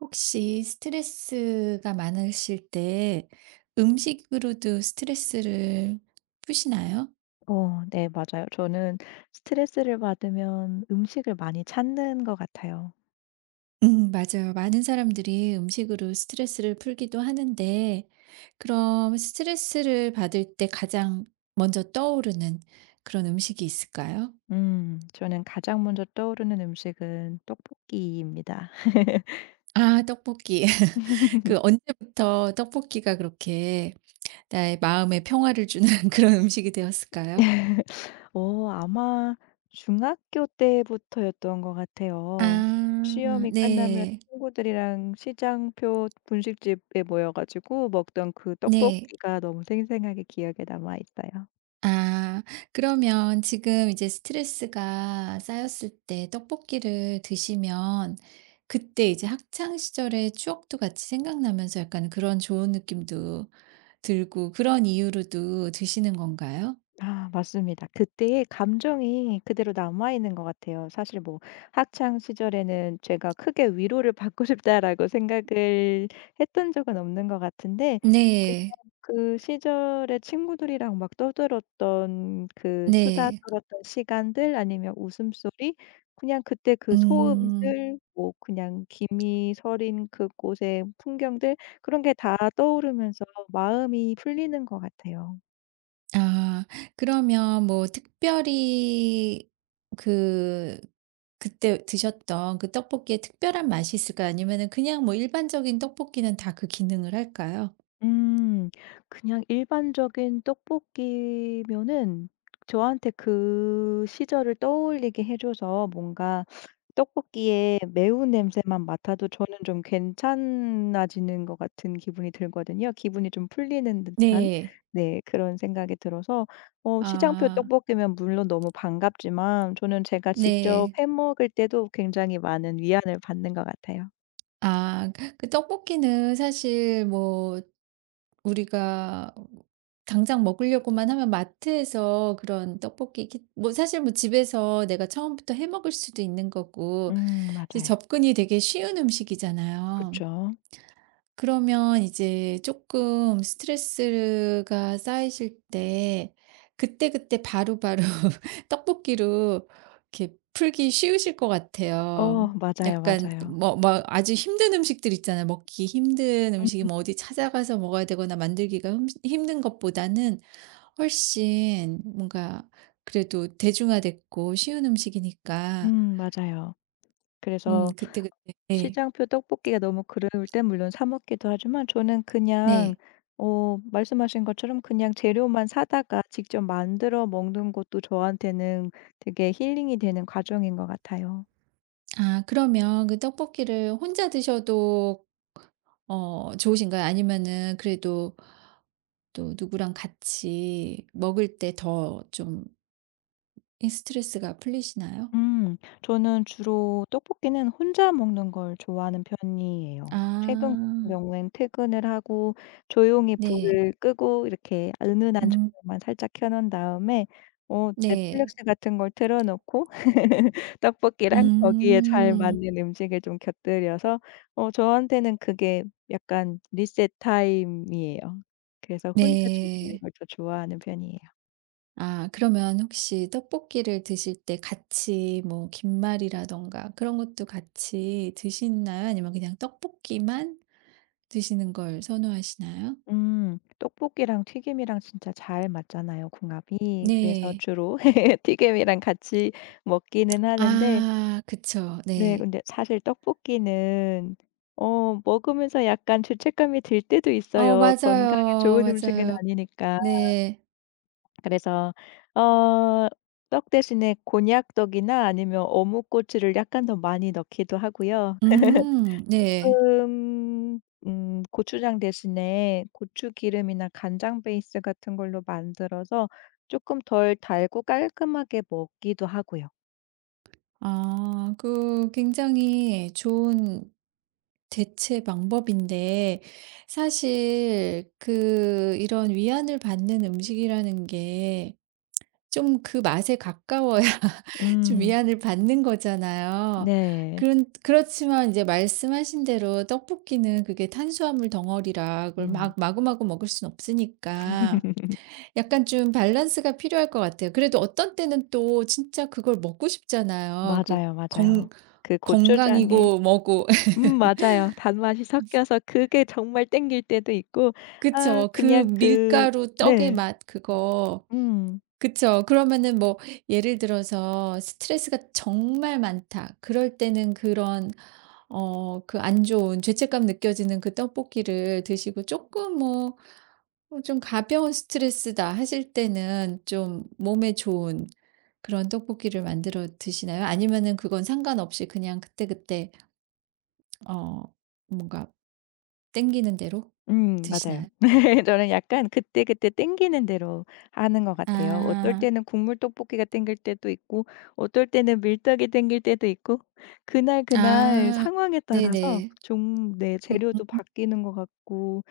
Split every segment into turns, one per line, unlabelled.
혹시 스트레스가 많으실 때 음식으로도 스트레스를 푸시나요?
네, 맞아요. 저는 스트레스를 받으면 음식을 많이 찾는 것 같아요.
맞아요. 많은 사람들이 음식으로 스트레스를 풀기도 하는데, 그럼 스트레스를 받을 때 가장 먼저 떠오르는 그런 음식이 있을까요?
저는 가장 먼저 떠오르는 음식은 떡볶이입니다.
아, 떡볶이. 그 언제부터 떡볶이가 그렇게 나의 마음에 평화를 주는 그런 음식이 되었을까요?
아마 중학교 때부터였던 것 같아요.
아,
시험이 끝나면
네.
친구들이랑 시장표 분식집에 모여 가지고 먹던 그
네.
떡볶이가 너무 생생하게 기억에 남아 있어요.
아, 그러면 지금 이제 스트레스가 쌓였을 때 떡볶이를 드시면 그때 이제 학창 시절의 추억도 같이 생각나면서 약간 그런 좋은 느낌도 들고 그런 이유로도 드시는 건가요?
아, 맞습니다. 그때의 감정이 그대로 남아 있는 것 같아요. 사실 뭐 학창 시절에는 제가 크게 '위로를 받고 싶다.'라고 생각을 했던 적은 없는 것 같은데, 그냥
네.
그 시절에 친구들이랑 막 떠들었던 그 수다
네.
떨었던 시간들 아니면 웃음소리, 그냥 그때 그
음.
소음들, 뭐 그냥 김이 서린 그곳의 풍경들, 그런 게 다 떠오르면서 마음이 풀리는 것 같아요.
아, 그러면 뭐 특별히 그 그때 드셨던 그 떡볶이에 특별한 맛이 있을까요? 아니면은 그냥 뭐 일반적인 떡볶이는 다 그 기능을 할까요?
음. 그냥 일반적인 떡볶이면은 저한테 그 시절을 떠올리게 해 줘서 뭔가 떡볶이의 매운 냄새만 맡아도 저는 좀 괜찮아지는 것 같은 기분이 들거든요. 기분이 좀 풀리는 듯한
네.
네, 그런 생각이 들어서, 시장표
아,
떡볶이면 물론 너무 반갑지만 저는 제가 직접
네.
해 먹을 때도 굉장히 많은 위안을 받는 것 같아요.
아, 그 떡볶이는 사실 뭐 우리가 당장 먹으려고만 하면 마트에서 그런 떡볶이 키 뭐 사실 뭐 집에서 내가 처음부터 해 먹을 수도 있는 거고 이제
맞아요.
접근이 되게 쉬운
그
음식이잖아요.
죠
그러면 이제 조금 스트레스가 쌓이실 때 그때그때 바로바로 떡볶이로 이렇게 풀기 쉬우실 것
어
같아요.
맞아요,
약간
맞아요.
뭐 뭐 아주 힘든 음식들 있잖아요. 먹기 힘든 음식이
음
뭐 어디 찾아가서 먹어야 되거나 만들기가 흠 힘든 것보다는 훨씬 뭔가 그래도 대중화됐고 쉬운 음식이니까
맞아요. 그래서
그때그때 네.
시장표 떡볶이가 너무 그리울 땐 물론 사 먹기도 하지만 저는 그냥,
네.
말씀하신 것처럼 그냥 재료만 사다가 직접 만들어 먹는 것도 저한테는 되게 힐링이 되는 과정인 것 같아요.
아, 그러면 그 떡볶이를 혼자 드셔도 어 좋으신가요? 아니면은 그래도 또 누구랑 같이 먹을 때 더 좀 스트레스가 풀리시나요?
저는 주로 떡볶이는 혼자 먹는 걸 좋아하는
아,
편이에요. 최근 같은 경우엔 퇴근을 하고 조용히
네.
불을 끄고 이렇게 은은한
음
조명만 살짝 켜 놓은 다음에,
네.
넷플릭스 같은 걸 틀어 놓고 떡볶이랑 거기에 잘
음
맞는 음식을 좀 곁들여서, 저한테는 그게 약간 리셋 타임이에요. 그래서 혼자 즐기는
네.
걸 더 좋아하는 편이에요.
아, 그러면 혹시 떡볶이를 드실 때 같이 뭐 김말이라든가 그런 것도 같이 드시나요? 아니면 그냥 떡볶이만 드시는 걸 선호하시나요?
음. 떡볶이랑 튀김이랑 진짜 잘 맞잖아요, 궁합이. 그래서
네.
주로 튀김이랑 같이 먹기는 하는데,
아, 그쵸.
네
네.
근데 사실 떡볶이는 먹으면서 약간 죄책감이 들 때도
어,
있어요, 건강에
맞아요,
좋은 음식은
맞아요.
아니니까.
네.
그래서 어 떡 대신에 곤약떡이나 아니면 어묵꼬치를 약간 더 많이 넣기도 하고요.
네.
쪼고추장 대신에 고추기름이나 간장 베이스 같은 걸로 만들어서 조금 덜 달고 깔끔하게 먹기도 하고요.
아, 그 굉장히 좋은 대체 방법인데 사실 그 이런 위안을 받는 음식이라는 게 좀 그 맛에 가까워야 좀
음.
위안을 받는 거잖아요.
네.
그런 그렇지만 이제 말씀하신 대로 떡볶이는 그게 탄수화물 덩어리라 그걸 막
음.
마구마구 먹을 순 없으니까 약간 좀 밸런스가 필요할 것 같아요. 그래도 어떤 때는 또 진짜 그걸 먹고 싶잖아요. 그
맞아요,
건
맞아요. 그 고추장에
건강이고 뭐고.
맞아요. 단맛이 섞여서 그게 정말 땡길 때도 있고 아
그쵸. 그
그냥 그
밀가루 떡의
네.
맛 그거.
음.
그쵸. 그러면은 뭐 예를 들어서 스트레스가 정말 많다. 그럴 때는 그런 어 그 안 좋은 죄책감 느껴지는 그 떡볶이를 드시고 조금 뭐 어 좀 가벼운 스트레스다 하실 때는 좀 몸에 좋은 그런 떡볶이를 만들어 드시나요? 아니면은 그건 상관없이 그냥 그때그때 어 뭔가 땡기는 대로
맞아요.
드시나요?
저는 약간 그때그때 땡기는 대로 하는 것 같아요. 어떨
아.
때는 국물 떡볶이가 땡길 때도 있고 어떨 때는 밀떡이 땡길 때도 있고, 그날 그날
아.
상황에 따라서
네네.
좀 네
음.
재료도 바뀌는 것 같고.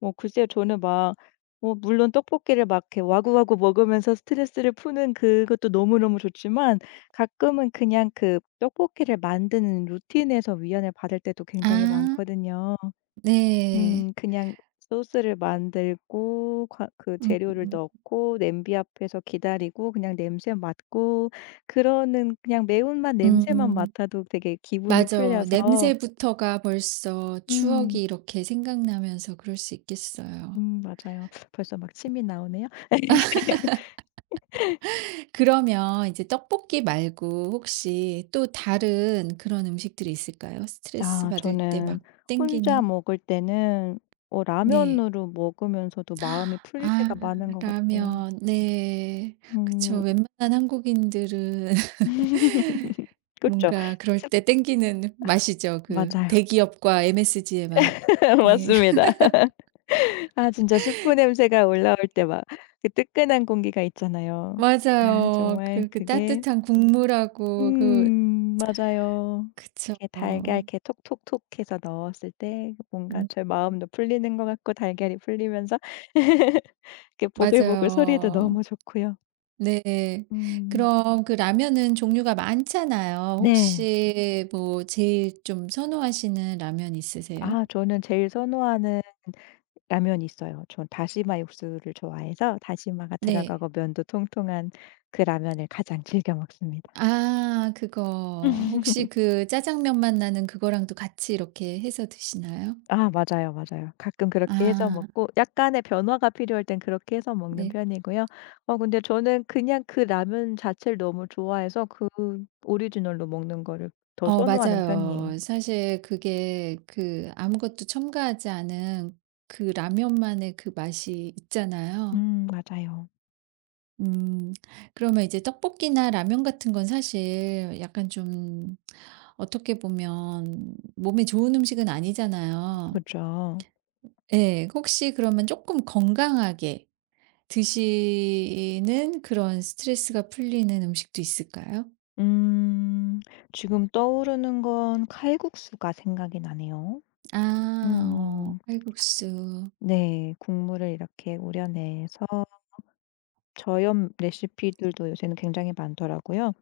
뭐 글쎄요, 저는 물론 떡볶이를 막 이렇게 와구와구 먹으면서 스트레스를 푸는 그것도 너무너무 좋지만 가끔은 그냥 그 떡볶이를 만드는 루틴에서 위안을 받을 때도 굉장히
아.
많거든요.
네.
그냥 소스를 만들고 과 그
음
재료를
음.
넣고 냄비 앞에서 기다리고 그냥 냄새 맡고, 그러는 그냥 매운맛 냄새만 맡아도 되게 기분이
맞아,
풀려서.
냄새부터가 벌써 추억이
음.
이렇게 생각나면서 그럴 수 있겠어요.
맞아요. 벌써 막 침이 나오네요.
그러면 이제 떡볶이 말고 혹시 또 다른 그런 음식들이 있을까요? 스트레스
아
받을 때
저는
막
혼자
땡기는?
먹을 때는
네.
라면으로 먹으면서도 마음이 풀릴 때가
아,
많은 것 같아요.
라면. 네. 그쵸.
음
웬만한 한국인들은
그렇
뭔가 그럴
습
때 땡기는 맛이죠. 그
맞아요.
대기업과 MSG의 맛. 예.
맞습니다. 아 진짜 수프 냄새가 올라올 때 막 그 뜨끈한 공기가 있잖아요. 아
맞아요.
정말
그 그
그게
따뜻한 국물하고 그
맞아요.
그쵸.
이렇게 달걀 이렇게 톡톡톡 해서 넣었을 때 뭔가
음
제 마음도 풀리는 것 같고, 달걀이 풀리면서 이렇게 보글보글 소리도
맞아요.
너무 좋고요.
네.
음.
그럼 그 라면은 종류가 많잖아요.
네.
혹시 뭐 제일 좀 선호하시는 라면 있으세요?
아 저는 제일 선호하는 라면이 있어요. 전 다시마 육수를 좋아해서 다시마가
네.
들어가고 면도 통통한 그 라면을 가장 즐겨 먹습니다.
아, 그거. 혹시 그 짜장면 맛 나는 그거랑도 같이 이렇게 해서 드시나요?
아 맞아요, 맞아요. 가끔 그렇게 해서
아,
먹고 약간의 변화가 필요할 땐 그렇게 해서 먹는
네.
편이고요. 어 근데 저는 그냥 그 라면 자체를 너무 좋아해서 그 오리지널로 먹는 거를 더
어,
선호하는 편이에요.
맞아요. 사실 그게 그 아무것도 첨가하지 않은 그 라면만의 그 맛이 있잖아요.
맞아요.
음. 그러면 이제 떡볶이나 라면 같은 건 사실 약간 좀 어떻게 보면 몸에 좋은 음식은 아니잖아요.
그죠.
예. 혹시 그러면 조금 건강하게 드시는 그런 스트레스가 풀리는 음식도 있을까요?
음 지금 떠오르는 건 칼국수가 생각이 나네요.
아, 어
음
칼국수.
네. 국물을 이렇게 우려내서 저염 레시피들도 요새는 굉장히 많더라고요.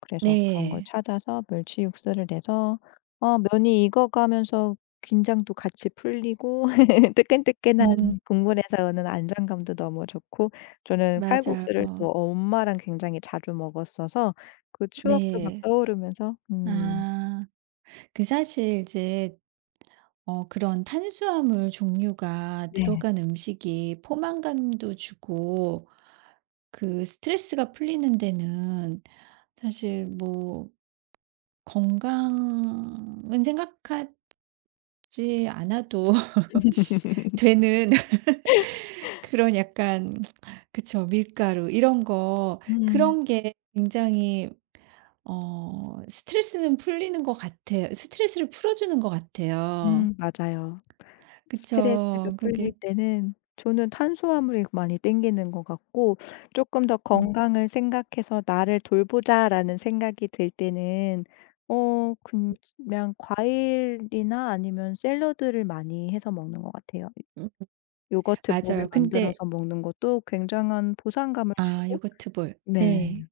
그래서 그런 걸
네.
찾아서 멸치 육수를 내서 면이 익어가면서 긴장도 같이 풀리고 뜨끈뜨끈한
음
국물에서 오는 안정감도 너무 좋고, 저는 칼국수를
맞아요.
또 엄마랑 굉장히 자주 먹었어서 그 추억도 막
네.
떠오르면서
아. 그 사실 이제 어 그런 탄수화물 종류가
네.
들어간 음식이 포만감도 주고 그 스트레스가 풀리는 데는 사실 뭐 건강은 생각하지 않아도 되는 그런 약간 그쵸. 밀가루 이런 거
음.
그런 게 굉장히 어 스트레스는 풀리는 것 같아요. 스트레스를 풀어주는 것 같아요.
맞아요. 스트레스가
그쵸.
풀릴
그게
때는 저는 탄수화물이 많이 땡기는 것 같고, 조금 더
음.
'건강을 생각해서 나를 돌보자.'라는 생각이 들 때는 어 그냥 과일이나 아니면 샐러드를 많이 해서 먹는 것 같아요.
음
요거트 볼을
맞아요. 근데
만들어서 먹는 것도 굉장한 보상감을
아
주고.
요거트 볼.
네.
네.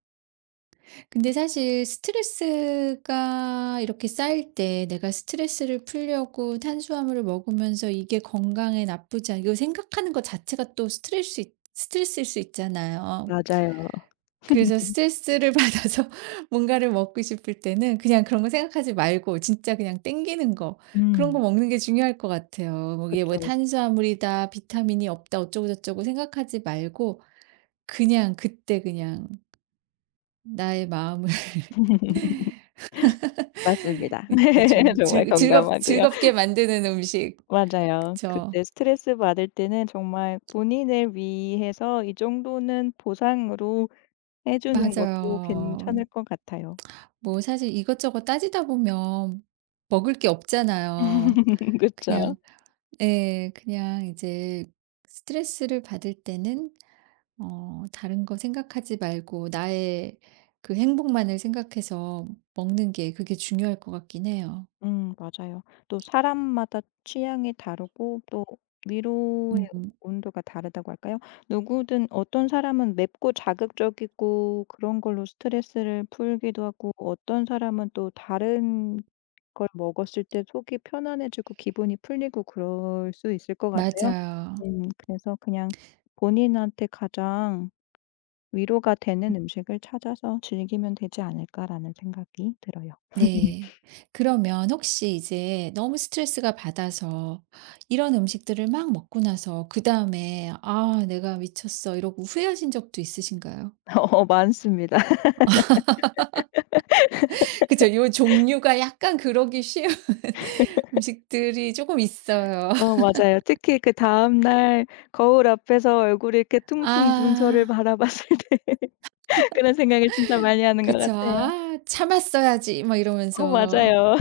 근데 사실 스트레스가 이렇게 쌓일 때 내가 스트레스를 풀려고 탄수화물을 먹으면서 이게 건강에 나쁘지 않 이거 생각하는 것 자체가 또 스트레스일 수 있잖아요.
맞아요.
그래서 스트레스를 받아서 뭔가를 먹고 싶을 때는 그냥 그런 거 생각하지 말고 진짜 그냥 땡기는 거 그런 거
음.
먹는 게 중요할 것 같아요. 뭐 이게 뭐
그쵸.
탄수화물이다 비타민이 없다 어쩌고저쩌고 생각하지 말고 그냥 그때 그냥 나의 마음을
맞습니다.
이렇게 좀
정말
즐 즐겁
건강하고요.
즐겁게 만드는 음식.
맞아요.
그쵸.
그때 스트레스 받을 때는 정말 본인을 위해서 이 정도는 보상으로 해 주는 것도
맞아요.
괜찮을 것 같아요.
뭐 사실 이것저것 따지다 보면 먹을 게 없잖아요.
그
그냥
죠
예. 그냥 이제 스트레스를 받을 때는 어 다른 거 생각하지 말고 나의 그 행복만을 생각해서 먹는 게 그게 중요할 것 같긴 해요.
맞아요. 또 사람마다 취향이 다르고 또 위로의
음
온도가 다르다고 할까요? 누구든 어떤 사람은 맵고 자극적이고 그런 걸로 스트레스를 풀기도 하고, 어떤 사람은 또 다른 그걸 먹었을 때 속이 편안해지고 기분이 풀리고 그럴 수 있을 것 같아요.
맞아요.
그래서 그냥 본인한테 가장 위로가 되는 음식을 찾아서 즐기면 되지 않을까라는 생각이 들어요.
네. 그러면 혹시 이제 너무 스트레스가 받아서 이런 음식들을 막 먹고 나서 그다음에 '아 내가 미쳤어.' 이러고 후회하신 적도 있으신가요?
어 많습니다.
그쵸. 요 종류가 약간 그러기 쉬운 음식들이 조금 있어요.
어 맞아요. 특히 그 다음날 거울 앞에서 얼굴이 이렇게 퉁퉁 분 저를
아,
바라봤을 때 그런 생각을 진짜 많이 하는 것
그쵸.
같아요.
'아 참았어야지.' 막
어
이러면서.
맞아요.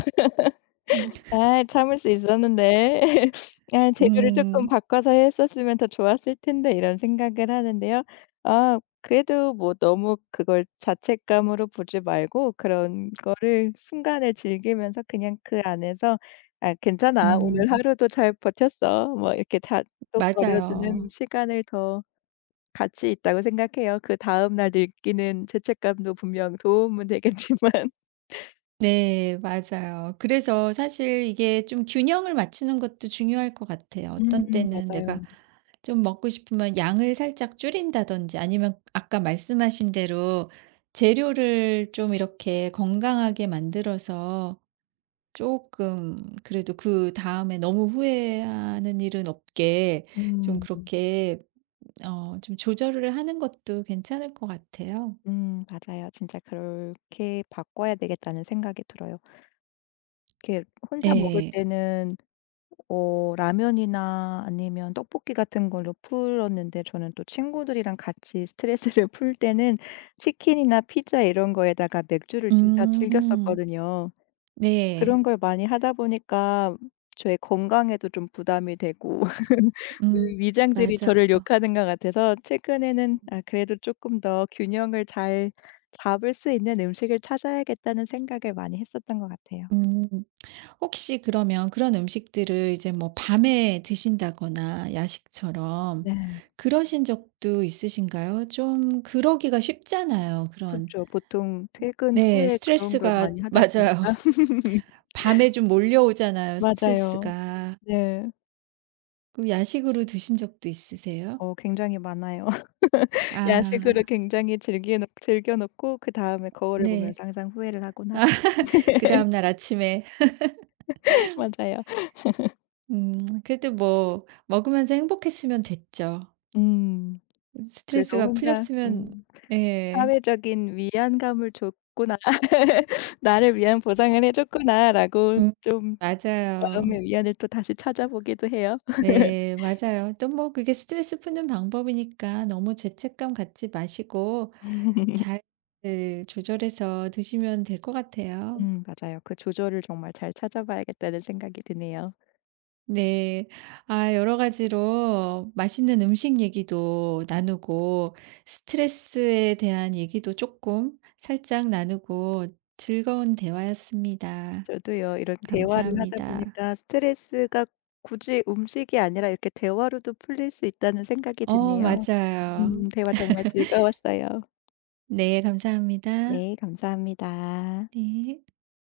음.
아 참을 수 있었는데 '아 재료를 조금
음.
바꿔서 했었으면 더 좋았을 텐데.' 이런 생각을 하는데요. 아 그래도 뭐 너무 그걸 자책감으로 보지 말고 그런 거를 순간을 즐기면서 그냥 그 안에서 '아 괜찮아. 오늘
음.
하루도 잘 버텼어.' 뭐 이렇게 다독거려 주는
맞아요.
시간을 더 가치 있다고 생각해요. 그다음 날 느끼는 죄책감도 분명 도움은 되겠지만.
네 맞아요. 그래서 사실 이게 좀 균형을 맞추는 것도 중요할 것 같아요. 어떤 때는
맞아요.
내가 좀 먹고 싶으면 양을 살짝 줄인다든지 아니면 아까 말씀하신 대로 재료를 좀 이렇게 건강하게 만들어서 조금 그래도 그다음에 너무 후회하는 일은 없게 좀
음.
그렇게 어 좀 조절을 하는 것도 괜찮을 것 같아요.
맞아요. 진짜 그렇게 바꿔야 되겠다는 생각이 들어요. 이렇게 혼자 먹을
네.
때는 라면이나 아니면 떡볶이 같은 걸로 풀었는데, 저는 또 친구들이랑 같이 스트레스를 풀 때는 치킨이나 피자 이런 거에다가 맥주를 진짜
음.
즐겼었거든요.
네.
그런 걸 많이 하다 보니까 저의 건강에도 좀 부담이 되고
음.
위 위장들이
맞아요.
저를 욕하는 것 같아서 최근에는 '아 그래도 조금 더 균형을 잘 잡을 수 있는 음식을 찾아야겠다.'는 생각을 많이 했었던 것 같아요.
음. 혹시 그러면 그런 음식들을 이제 뭐 밤에 드신다거나 야식처럼
네.
그러신 적도 있으신가요? 좀 그러기가 쉽잖아요.
그
그런
죠 보통 퇴근
네.
후에 그런 걸
스트레스가
많이 하다
맞아요.
보니까.
밤에 좀 몰려오잖아요,
맞아요.
스트레스가.
네.
그럼 야식으로 드신 적도 있으세요?
어 굉장히 많아요. 야식으로
아.
굉장히 즐기 즐겨 놓고 그다음에 거울을
네.
보면서 항상 후회를 하곤 하죠.
아, 그다음 날 아침에
맞아요.
그래도 뭐 먹으면서 행복했으면 됐죠.
음. 그래서
스트레스가
혼자
풀렸으면 예.
'사회적인 위안감을 줬구나. 나를 위한 보상을 해 줬구나.'라고
음.
좀
맞아요.
마음의 위안을 또 다시 찾아보기도 해요.
네 맞아요. 또 뭐 그게 스트레스 푸는 방법이니까 너무 죄책감 갖지 마시고 잘 그 조절해서 드시면 될 것 같아요.
맞아요. 그 조절을 정말 잘 찾아봐야겠다는 생각이 드네요.
네. 아 여러 가지로 맛있는 음식 얘기도 나누고 스트레스에 대한 얘기도 조금 살짝 나누고 즐거운 대화였습니다.
저도요. 이런 대화를 하다
감사합니다.
보니까 스트레스가 굳이 음식이 아니라 이렇게 대화로도 풀릴 수 있다는 생각이
어
드네요.
맞아요.
대화 정말 즐거웠어요.
네 감사합니다.
네, 감사합니다.
네.